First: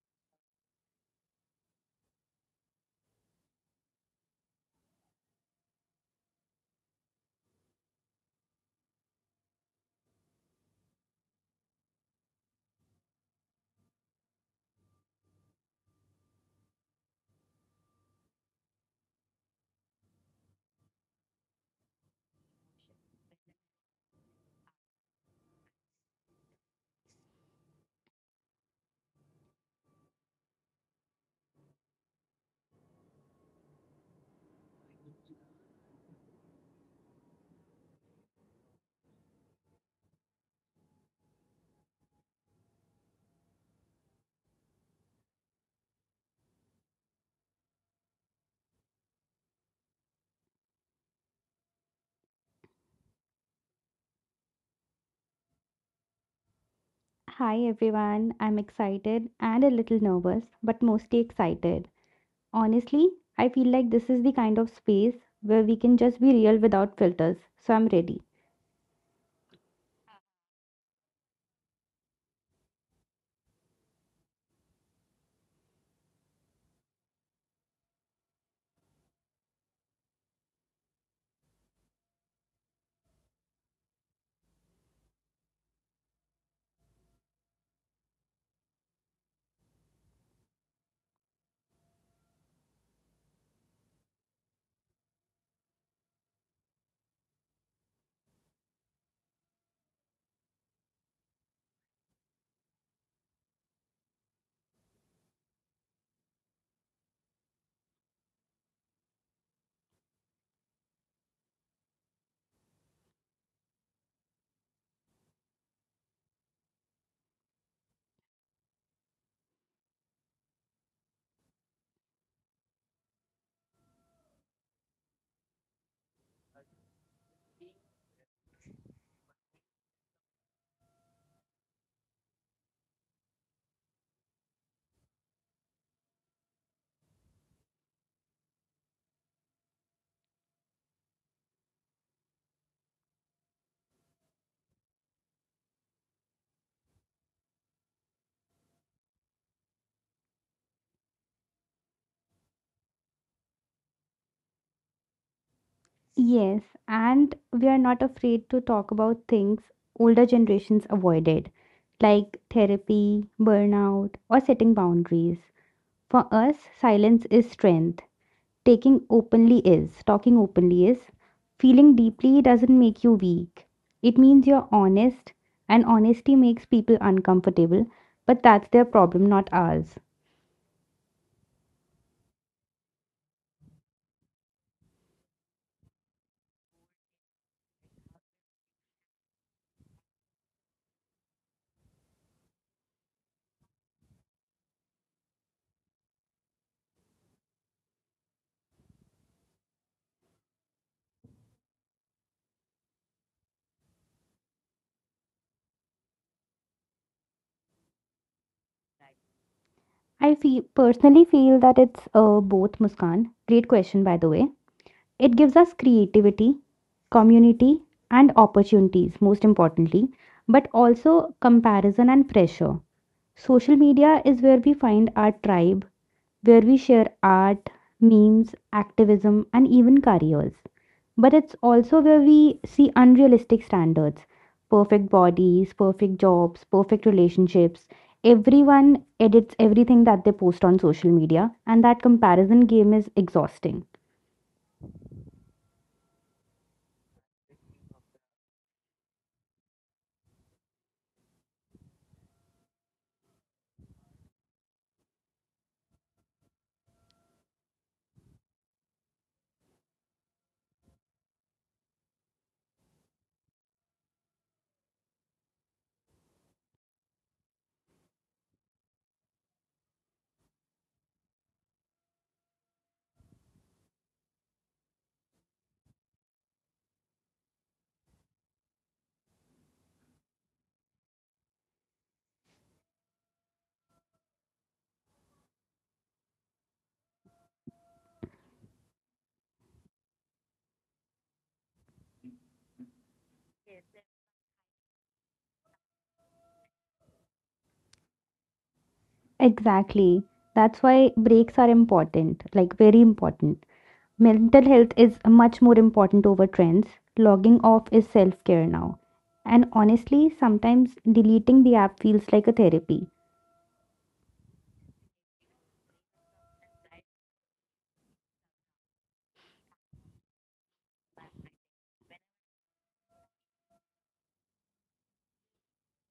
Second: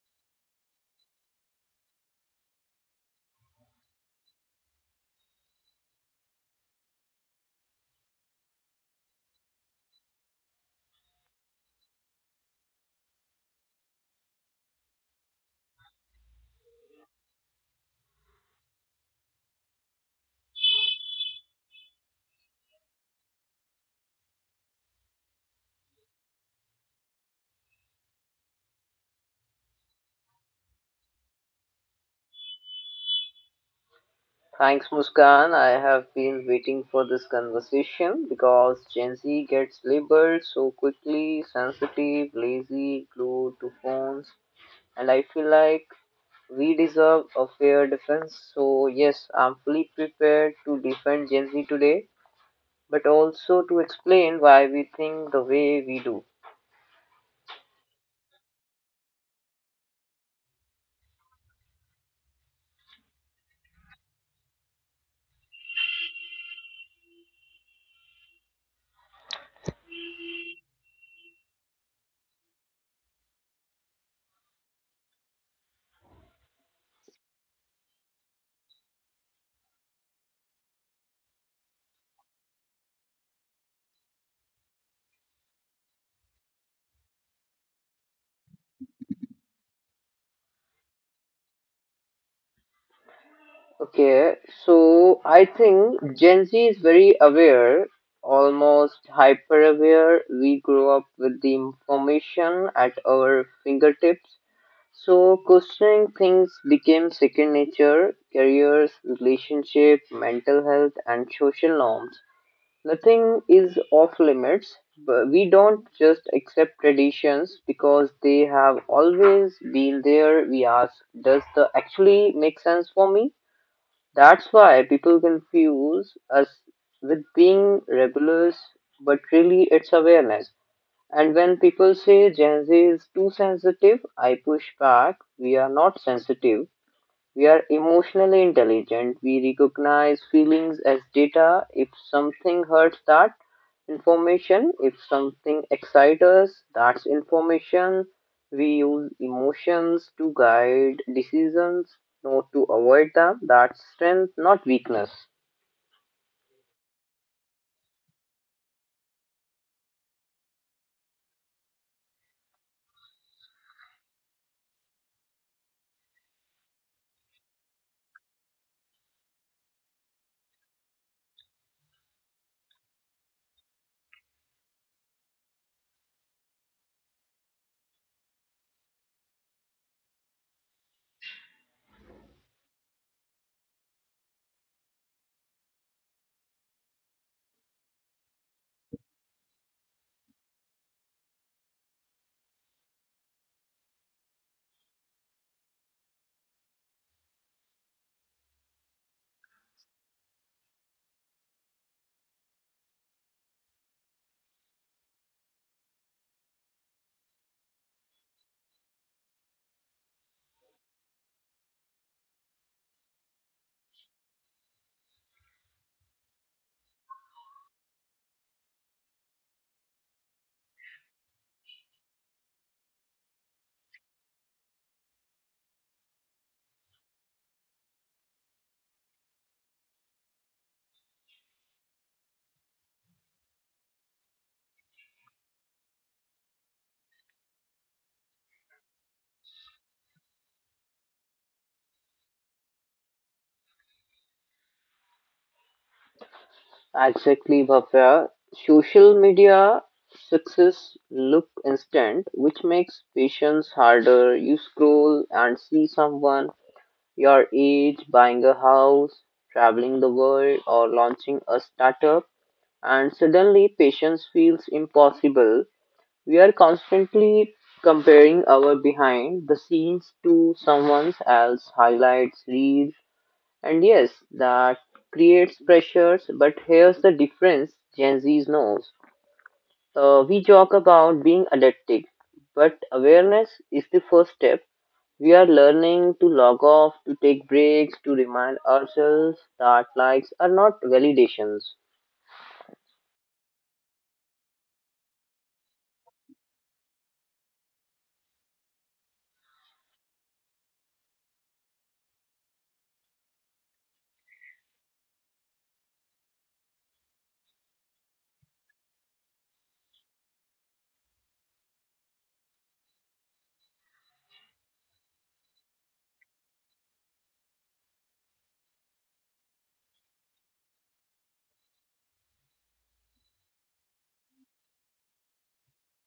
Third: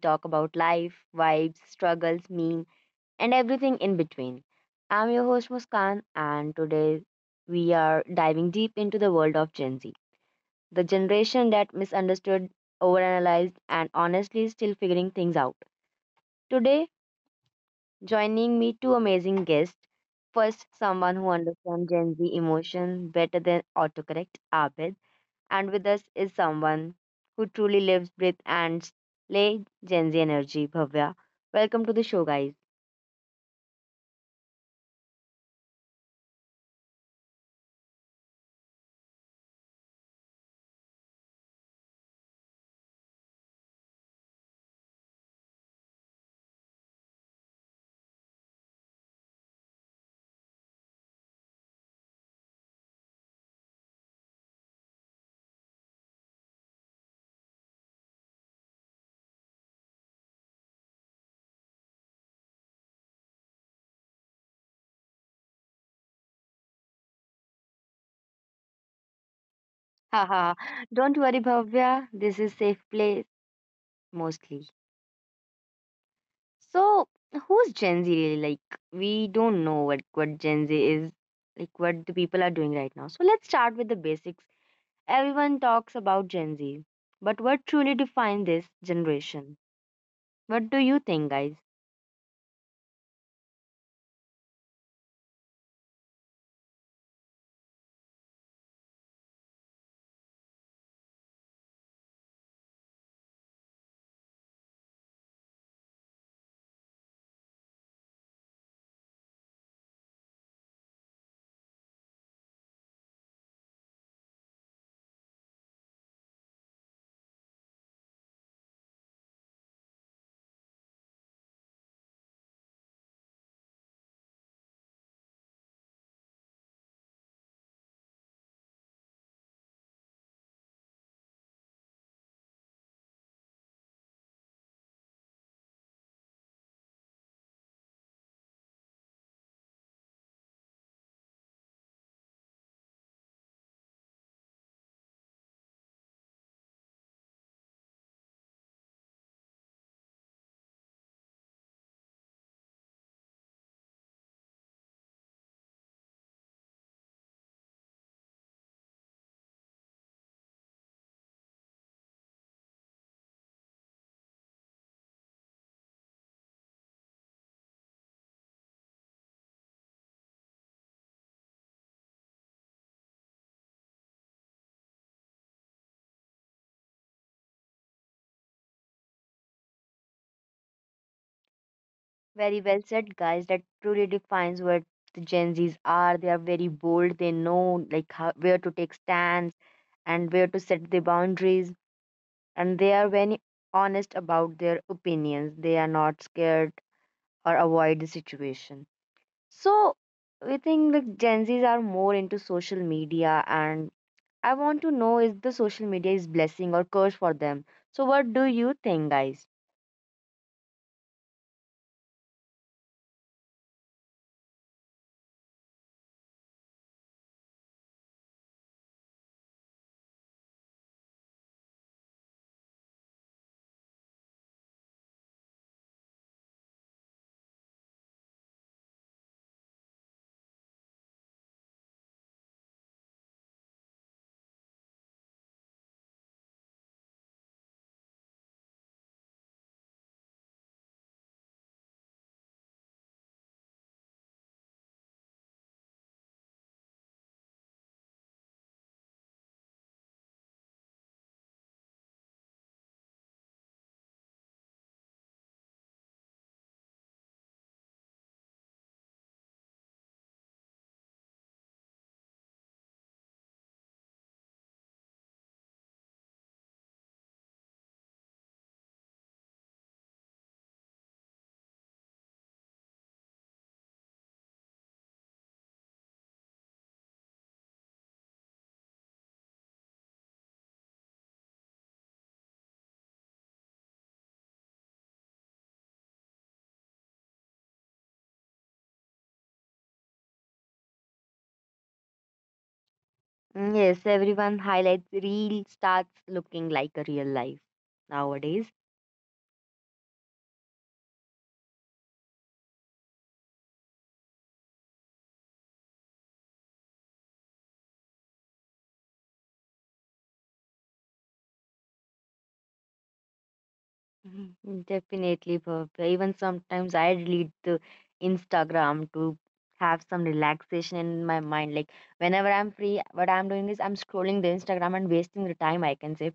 talk about life, vibes, struggles, meme, and everything in between. I'm your host Muskan, and today we are diving deep into the world of Gen Z, the generation that misunderstood, overanalyzed, and honestly is still figuring things out. Today, joining me two amazing guests. First, someone who understands Gen Z emotion better than autocorrect, Abid. And with us is someone who truly lives, breathes, and slays Gen Z energy, Bhavya. Welcome to the show, guys. Thanks, Muskan. I have been waiting for this conversation because Gen Z gets labeled so quickly sensitive, lazy, glued to phones, and I feel like we deserve a fair defense. So, yes, I'm fully prepared to defend Gen Z today, but also to explain why we think the way we do. Hi everyone, I'm excited and a little nervous, but mostly excited. Honestly, I feel like this is the kind of space where we can just be real without filters, so I'm ready. Haha. Don't worry, Bhavya. This is safe place mostly. So, who's Gen Z really? Like, we don't know what Gen Z is, like what the people are doing right now. So let's start with the basics. Everyone talks about Gen Z, but what truly defines this generation? What do you think, guys? Okay, so I think Gen Z is very aware, almost hyper aware. We grow up with the information at our fingertips. So questioning things became second nature, careers, relationship, mental health, and social norms. Nothing is off limits, but we don't just accept traditions because they have always been there. We ask, does the actually make sense for me? That's why people confuse us with being rebellious, but really it's awareness. And when people say Gen Z is too sensitive, I push back. We are not sensitive. We are emotionally intelligent. We recognize feelings as data. If something hurts, that information. If something excites us, that's information. We use emotions to guide decisions, not to avoid them. That's strength, not weakness. Yes, and we are not afraid to talk about things older generations avoided, like therapy, burnout, or setting boundaries. For us, silence is strength. Talking openly is, feeling deeply doesn't make you weak. It means you're honest, and honesty makes people uncomfortable, but that's their problem, not ours. Very well said, guys. That truly defines what the Gen Zs are. They are very bold. They know like how, where to take stands and where to set the boundaries, and they are very honest about their opinions. They are not scared or avoid the situation. So we think like Gen Zs are more into social media, and I want to know is the social media is blessing or curse for them. So what do you think, guys? I personally feel that it's both, Muskan. Great question, by the way. It gives us creativity, community, and opportunities, most importantly, but also comparison and pressure. Social media is where we find our tribe, where we share art, memes, activism, and even careers. But it's also where we see unrealistic standards, perfect bodies, perfect jobs, perfect relationships. Everyone edits everything that they post on social media, and that comparison game is exhausting. Exactly, Bhavya. Social media success look instant, which makes patience harder. You scroll and see someone. You're each buying a house, traveling the world, or launching a startup, and suddenly patience feels impossible. We are constantly comparing our behind the scenes to someone else's highlights, reels, and yes, that creates pressures. But here's the difference Gen Z knows. We joke about being addicted, but awareness is the first step. We are learning to log off, to take breaks, to remind ourselves that likes are not validations. Mm, yes, everyone highlights real starts looking like a real life nowadays. Exactly. That's why breaks are important, like very important. Mental health is much more important over trends. Logging off is self care now. And honestly, sometimes deleting the app feels like a therapy. Mhm. Mm, definitely, Bhavya. Even sometimes I delete the Instagram to have some relaxation in my mind. Like whenever I'm free, what I'm doing is I'm scrolling the Instagram and wasting the time, I can say.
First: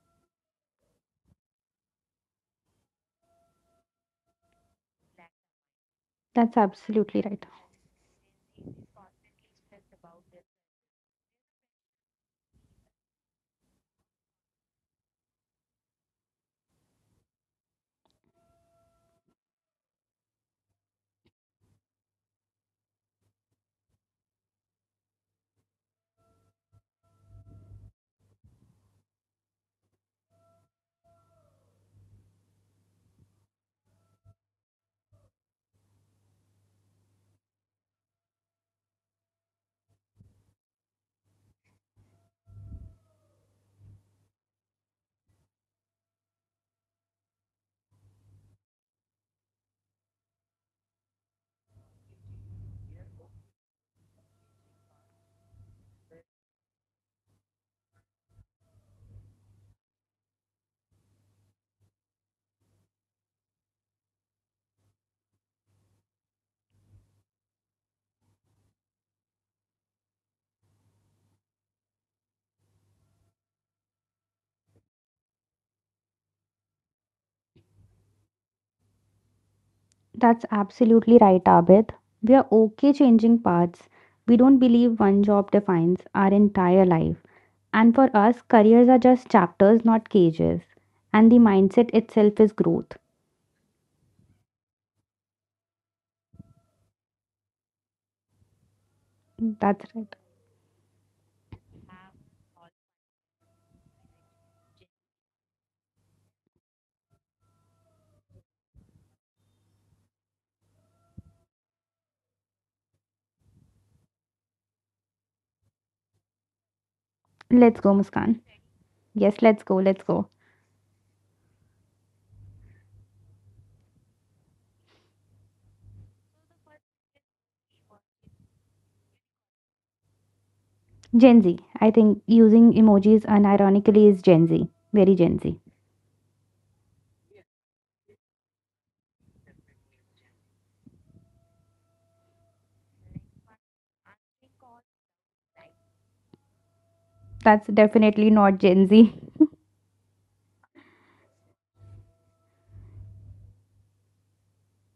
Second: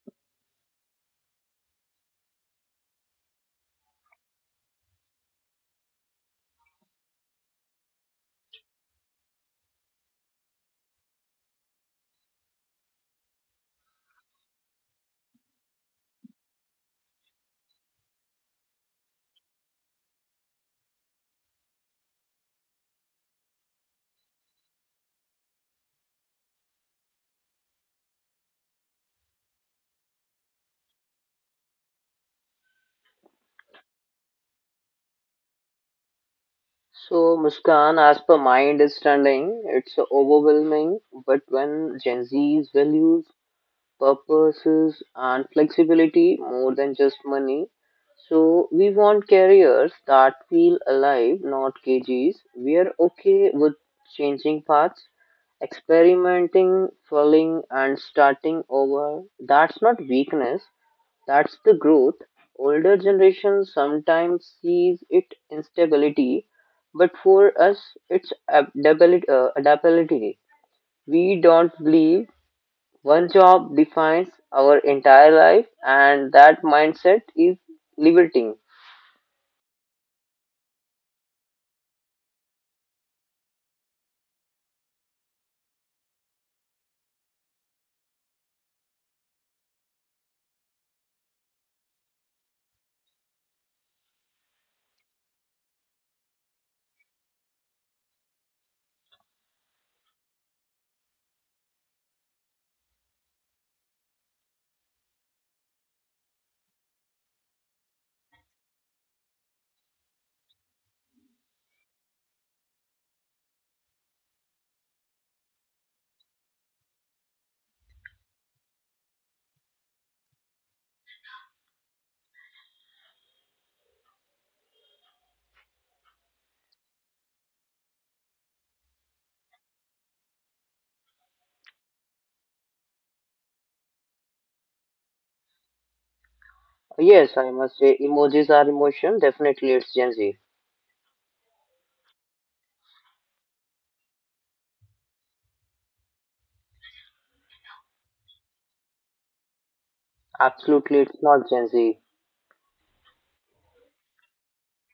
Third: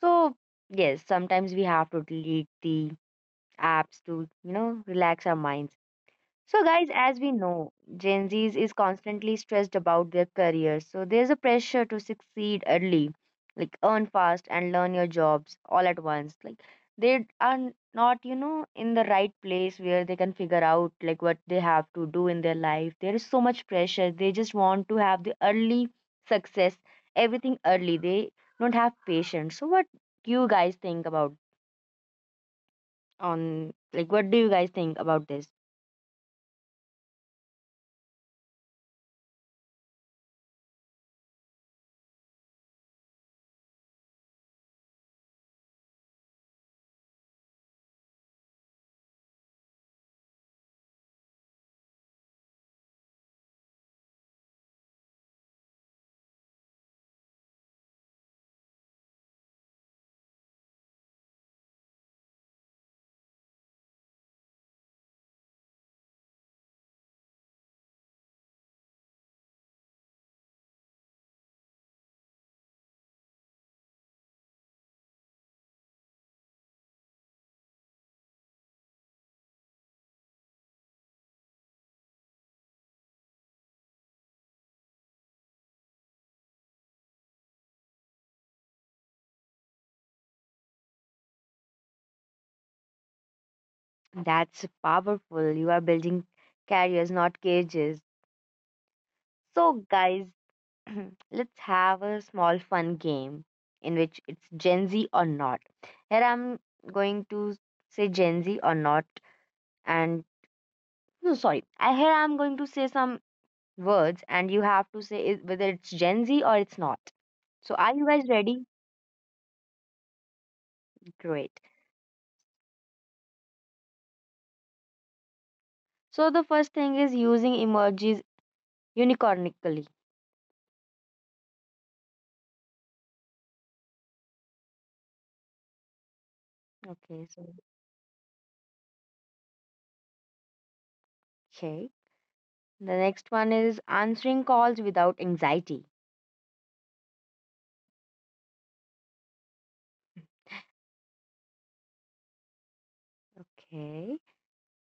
So yes, sometimes we have to delete the apps to, you know, relax our minds. That's So, guys, as absolutely we right. know, Gen Zs is constantly stressed about their careers. So, there's a pressure to succeed early, like earn fast and learn your jobs all at once. Like, they are not, you know, in the right place where they can figure out like what they have to do in their life. There is so much pressure. They just want to have the early success, everything early. They don't have patience. So, do you guys think about what do you guys think about this? So, Muskan, as per my understanding, it's overwhelming, but when Gen Z's values purposes and flexibility more than just money. So we want careers that feel alive, not cages. We are okay with changing paths, experimenting, falling, and starting over. That's not weakness, that's the growth. Older generations sometimes sees it instability, but for us, it's adaptability. We don't believe one job defines our entire life, and that mindset is liberating. That's absolutely right, Abid. We are okay changing paths. We don't believe one job defines our entire life. And for us, careers are just chapters, not cages. And the mindset itself is growth. That's powerful. You are building carriers, not cages. So, That's right. guys, let's have a small fun game in which it's Gen Z or not. Here I'm going to say Gen Z or not, and no, sorry. I here I'm going to say some words, and you have to whether it's Gen Z or it's not. So, Let's go, are you guys Muskan. ready? Yes, let's go, let's go. Great. So, the first thing is using emojis unicornically. Gen Z. I think using emojis unironically is Gen Z. Very Gen Z. Okay. Yes, So, I must say emojis are emotion. Definitely, it's Gen Z. okay. The next one is answering calls without anxiety. That's definitely not Gen Z. Absolutely, it's not Gen Z. Okay.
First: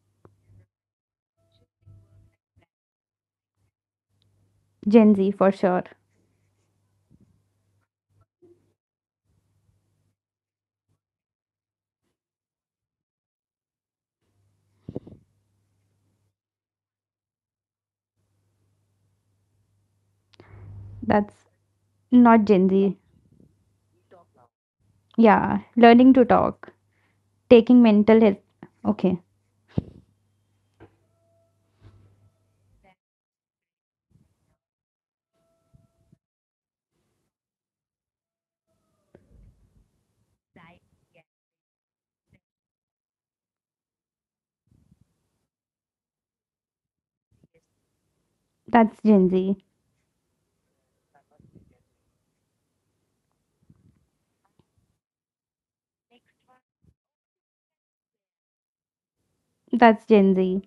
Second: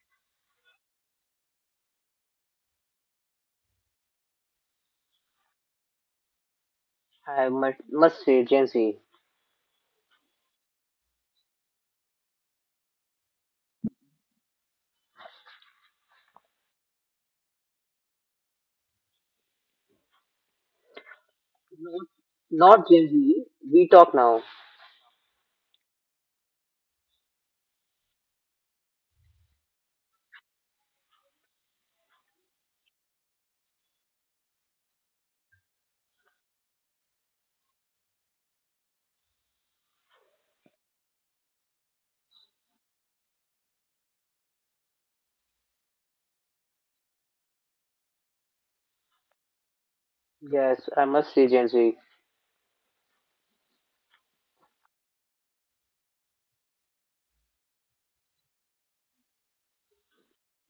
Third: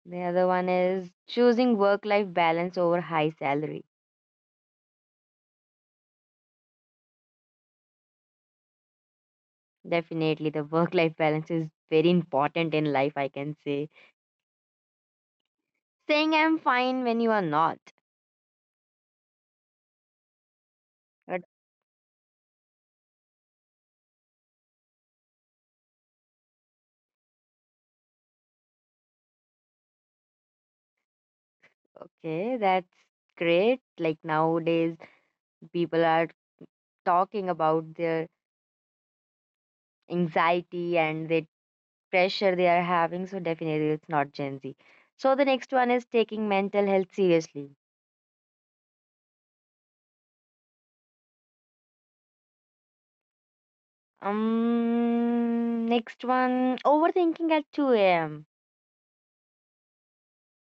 The other one is choosing work life balance over high salary. Gen Z for sure. I must say Gen Z. Definitely, the work life balance is very important in life, I can say. Saying I'm fine when you are not. But That's Not, not Gen not Z. Gen Z. We talk now. Yeah. Learning to talk. Taking mental health. Okay. okay, that's great. Like nowadays, people are talking about their anxiety and the pressure they are having. So, definitely, it's not Gen Z. So, the next one is taking mental health seriously. That's Gen Z. Yes, I must say Gen Z. Next one, overthinking at 2 a.m. That's Gen Z.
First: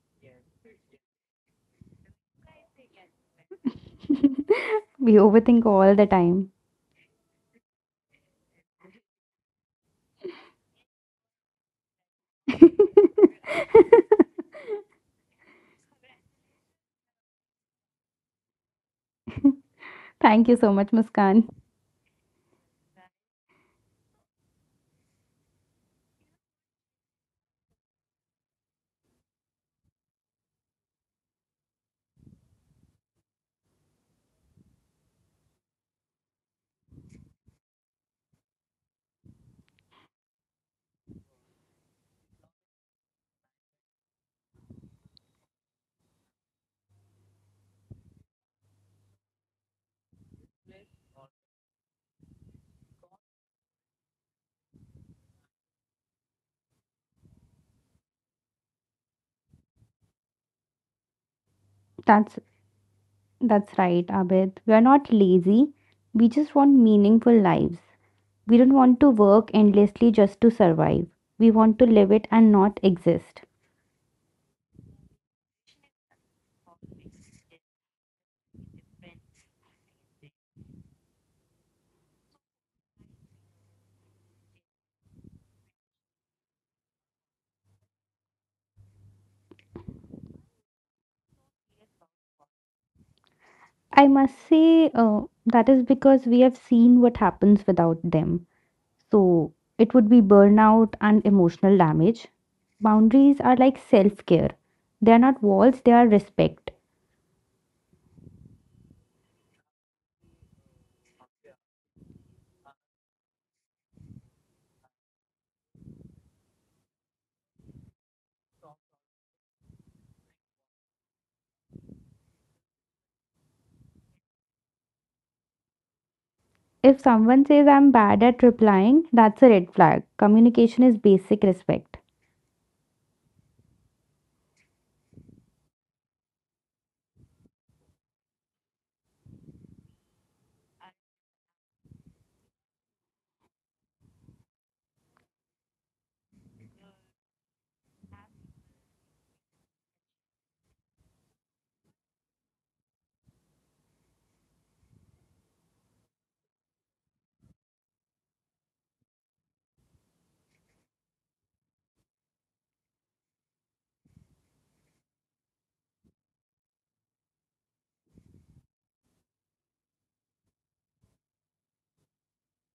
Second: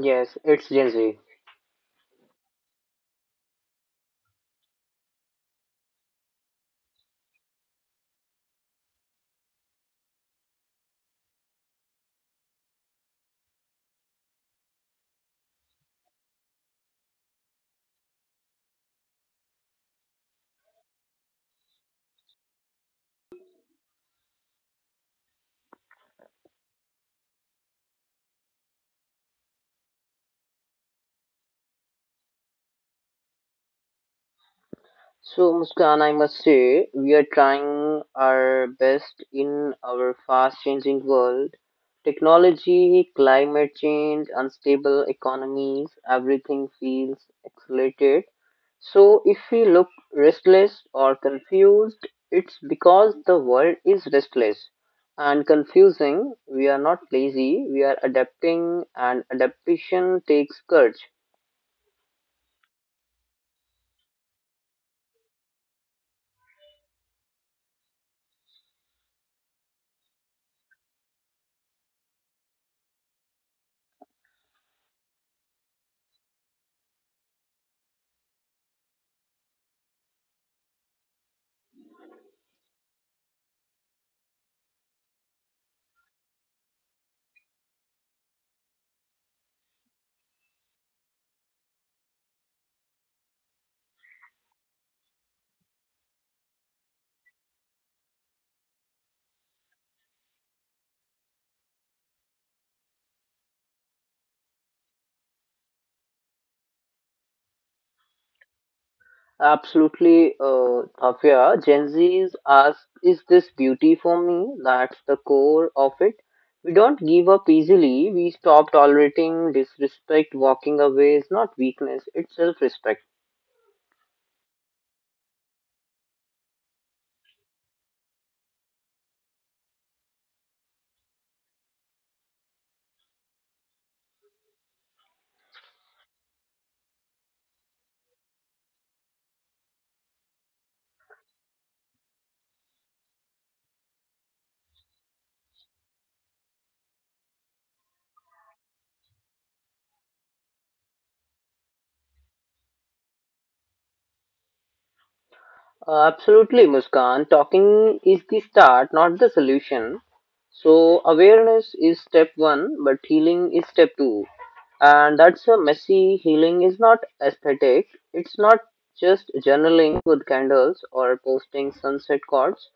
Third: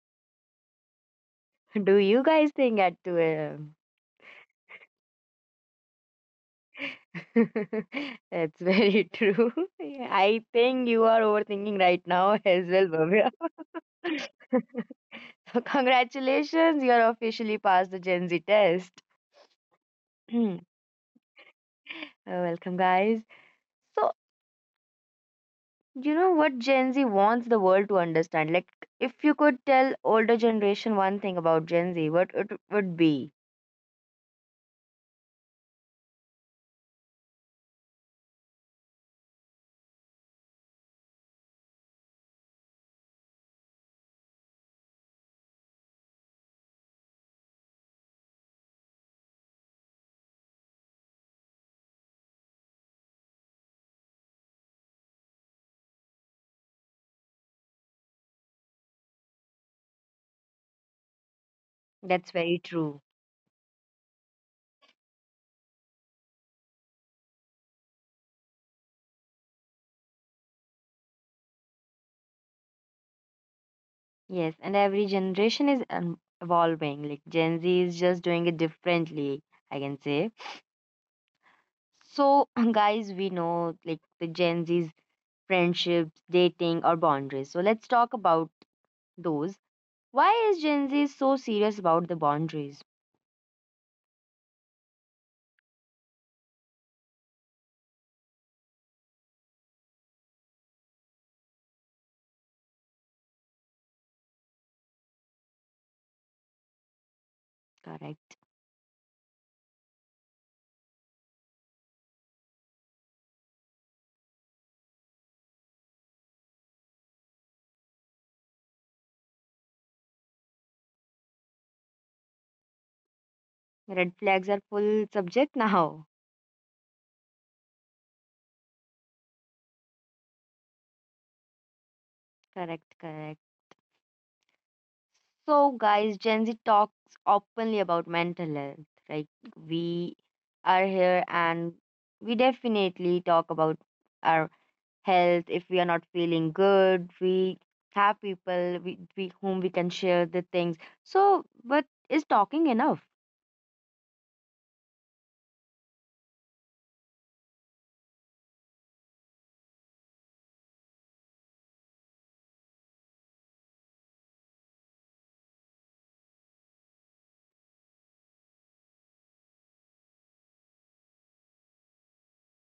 Yes, it's Gen Z. Do you guys think at 2 a.m.? We overthink all the time. That's very true. Yeah, I think you are overthinking right now as well, Bhavya. So congratulations, you are officially past the Gen Z test. Thank you so much, Muskan. Welcome, guys. So, you know what Gen Z wants the world to understand? Like, if you could tell older generation one thing about Gen Z, what it would be? So, Muskan, I must say, we are trying our best in our fast changing world. Technology, climate change, unstable economies, everything feels accelerated. So, if we look restless or confused, it's because the world is restless and confusing. We are not lazy, we are adapting, and adaptation takes courage. That's That's very true. that's right, Abid. We are not lazy. We just want meaningful lives. We don't want to work endlessly just to survive. We want to live it and not exist. Yes, and every generation is evolving. Like Gen Z is just doing it differently, I can say. So, guys, we know like the Gen Z's friendships, dating, or boundaries. So, let's talk about those. Why is Gen Z so serious about the boundaries? I must say that is because we have seen what happens without them. So it would be burnout and emotional damage. Boundaries are like self care, they are not walls, they are respect. Correct. Absolutely, Tafia. Gen Z's ask, is this beauty for me? That's the core of it. We don't give up easily. We stop tolerating disrespect. Walking away is not weakness, it's self respect. Red flags are full subject now. If someone says I'm bad at replying, that's a red flag. Communication is basic respect. Correct, correct. So, guys, Gen Z talks openly about mental health. Like, we are here and we definitely talk about our health, if we are not feeling good, we have people whom we can share the things. So, but is talking enough? Absolutely, Muskan. Talking is the start, not the solution. So, awareness is step one, but healing is step two. And that's a messy healing is not aesthetic. It's not just journaling with candles or posting sunset quotes.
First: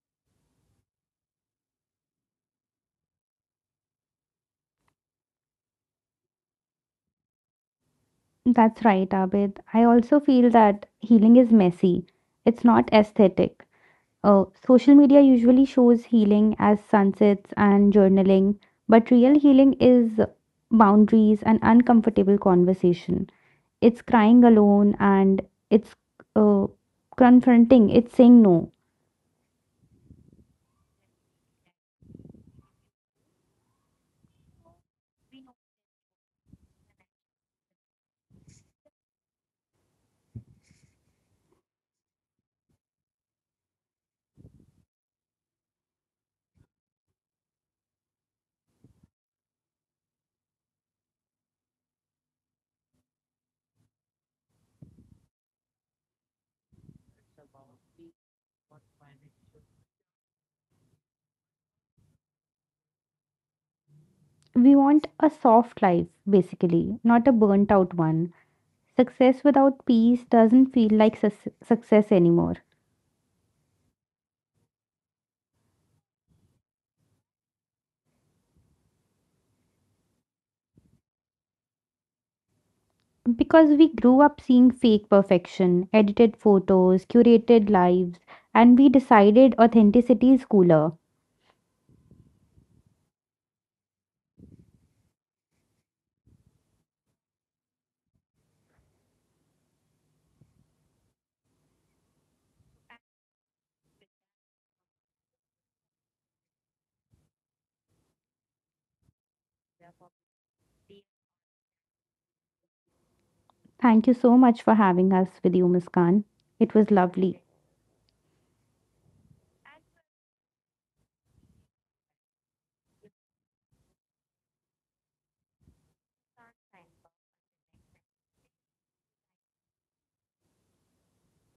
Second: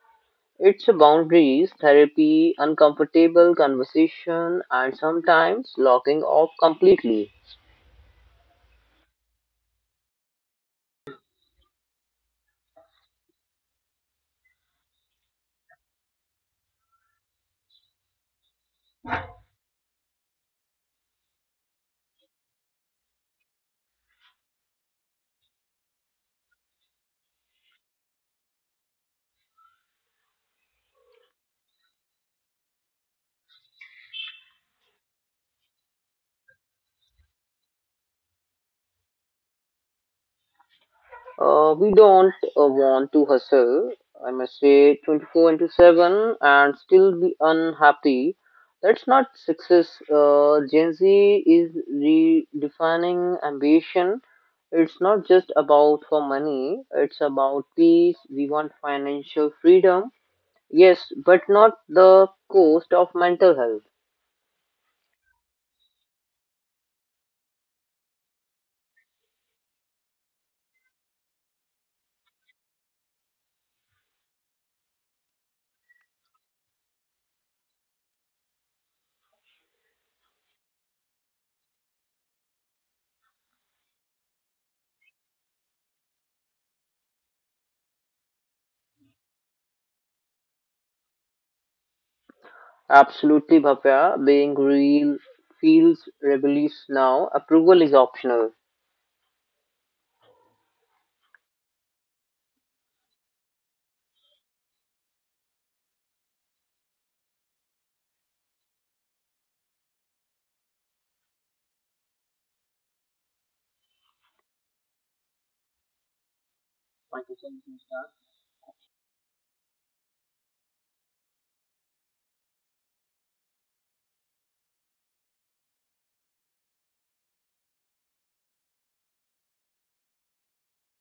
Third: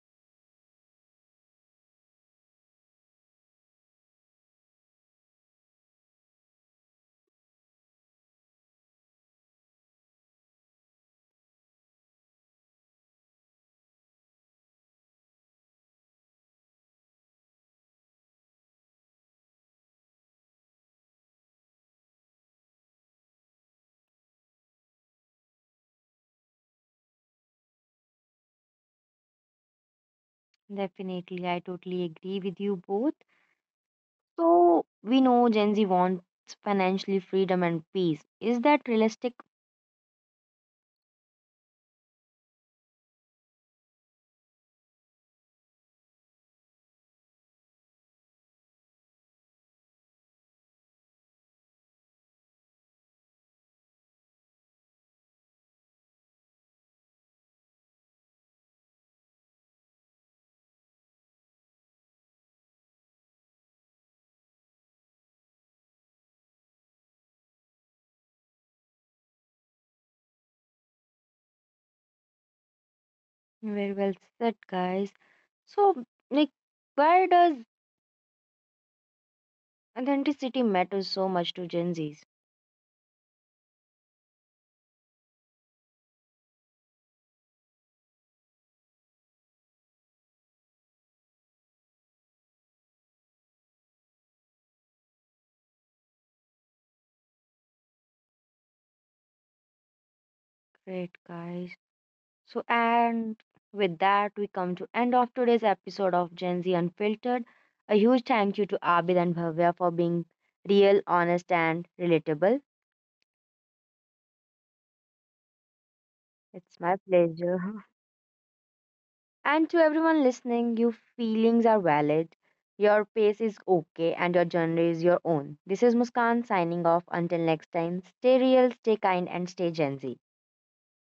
It's boundaries, therapy, uncomfortable conversation, and sometimes locking off completely. That's right, Abid. I also feel that healing is messy. It's not aesthetic. Social media usually shows healing as sunsets and journaling, but real healing is boundaries and uncomfortable conversation. It's crying alone and it's uh, confronting, it's saying no. Definitely, I totally agree with you both. So, we know Gen Z wants financially freedom and peace. Is that realistic? We don't want to hustle, I must say, 24 into 7 and still be unhappy. That's not success. Gen Z is redefining ambition. It's not just about for money, it's about peace. We want financial freedom, yes, but not the cost of mental health. We want a soft life, basically, not a burnt out one. Success without peace doesn't feel like success anymore. Very well said, guys. So, like, why does authenticity matter so much to Gen Zs? Because we grew up seeing fake perfection, edited photos, curated lives, and we decided authenticity is cooler. Absolutely, Bhavya. Being real feels rebellious now. Approval is optional. Great, guys. So, and with that, we come to end of today's episode of Gen Z Unfiltered. A huge thank you to Abid and Bhavya for being real, honest, and relatable. Thank you so much for having us with you, Muskan. It It's was my lovely. pleasure. And to everyone listening, your feelings are valid. Your pace is okay, and your journey is your own. This is Muskan signing off. Until next time, stay real, stay kind, and stay Gen Z.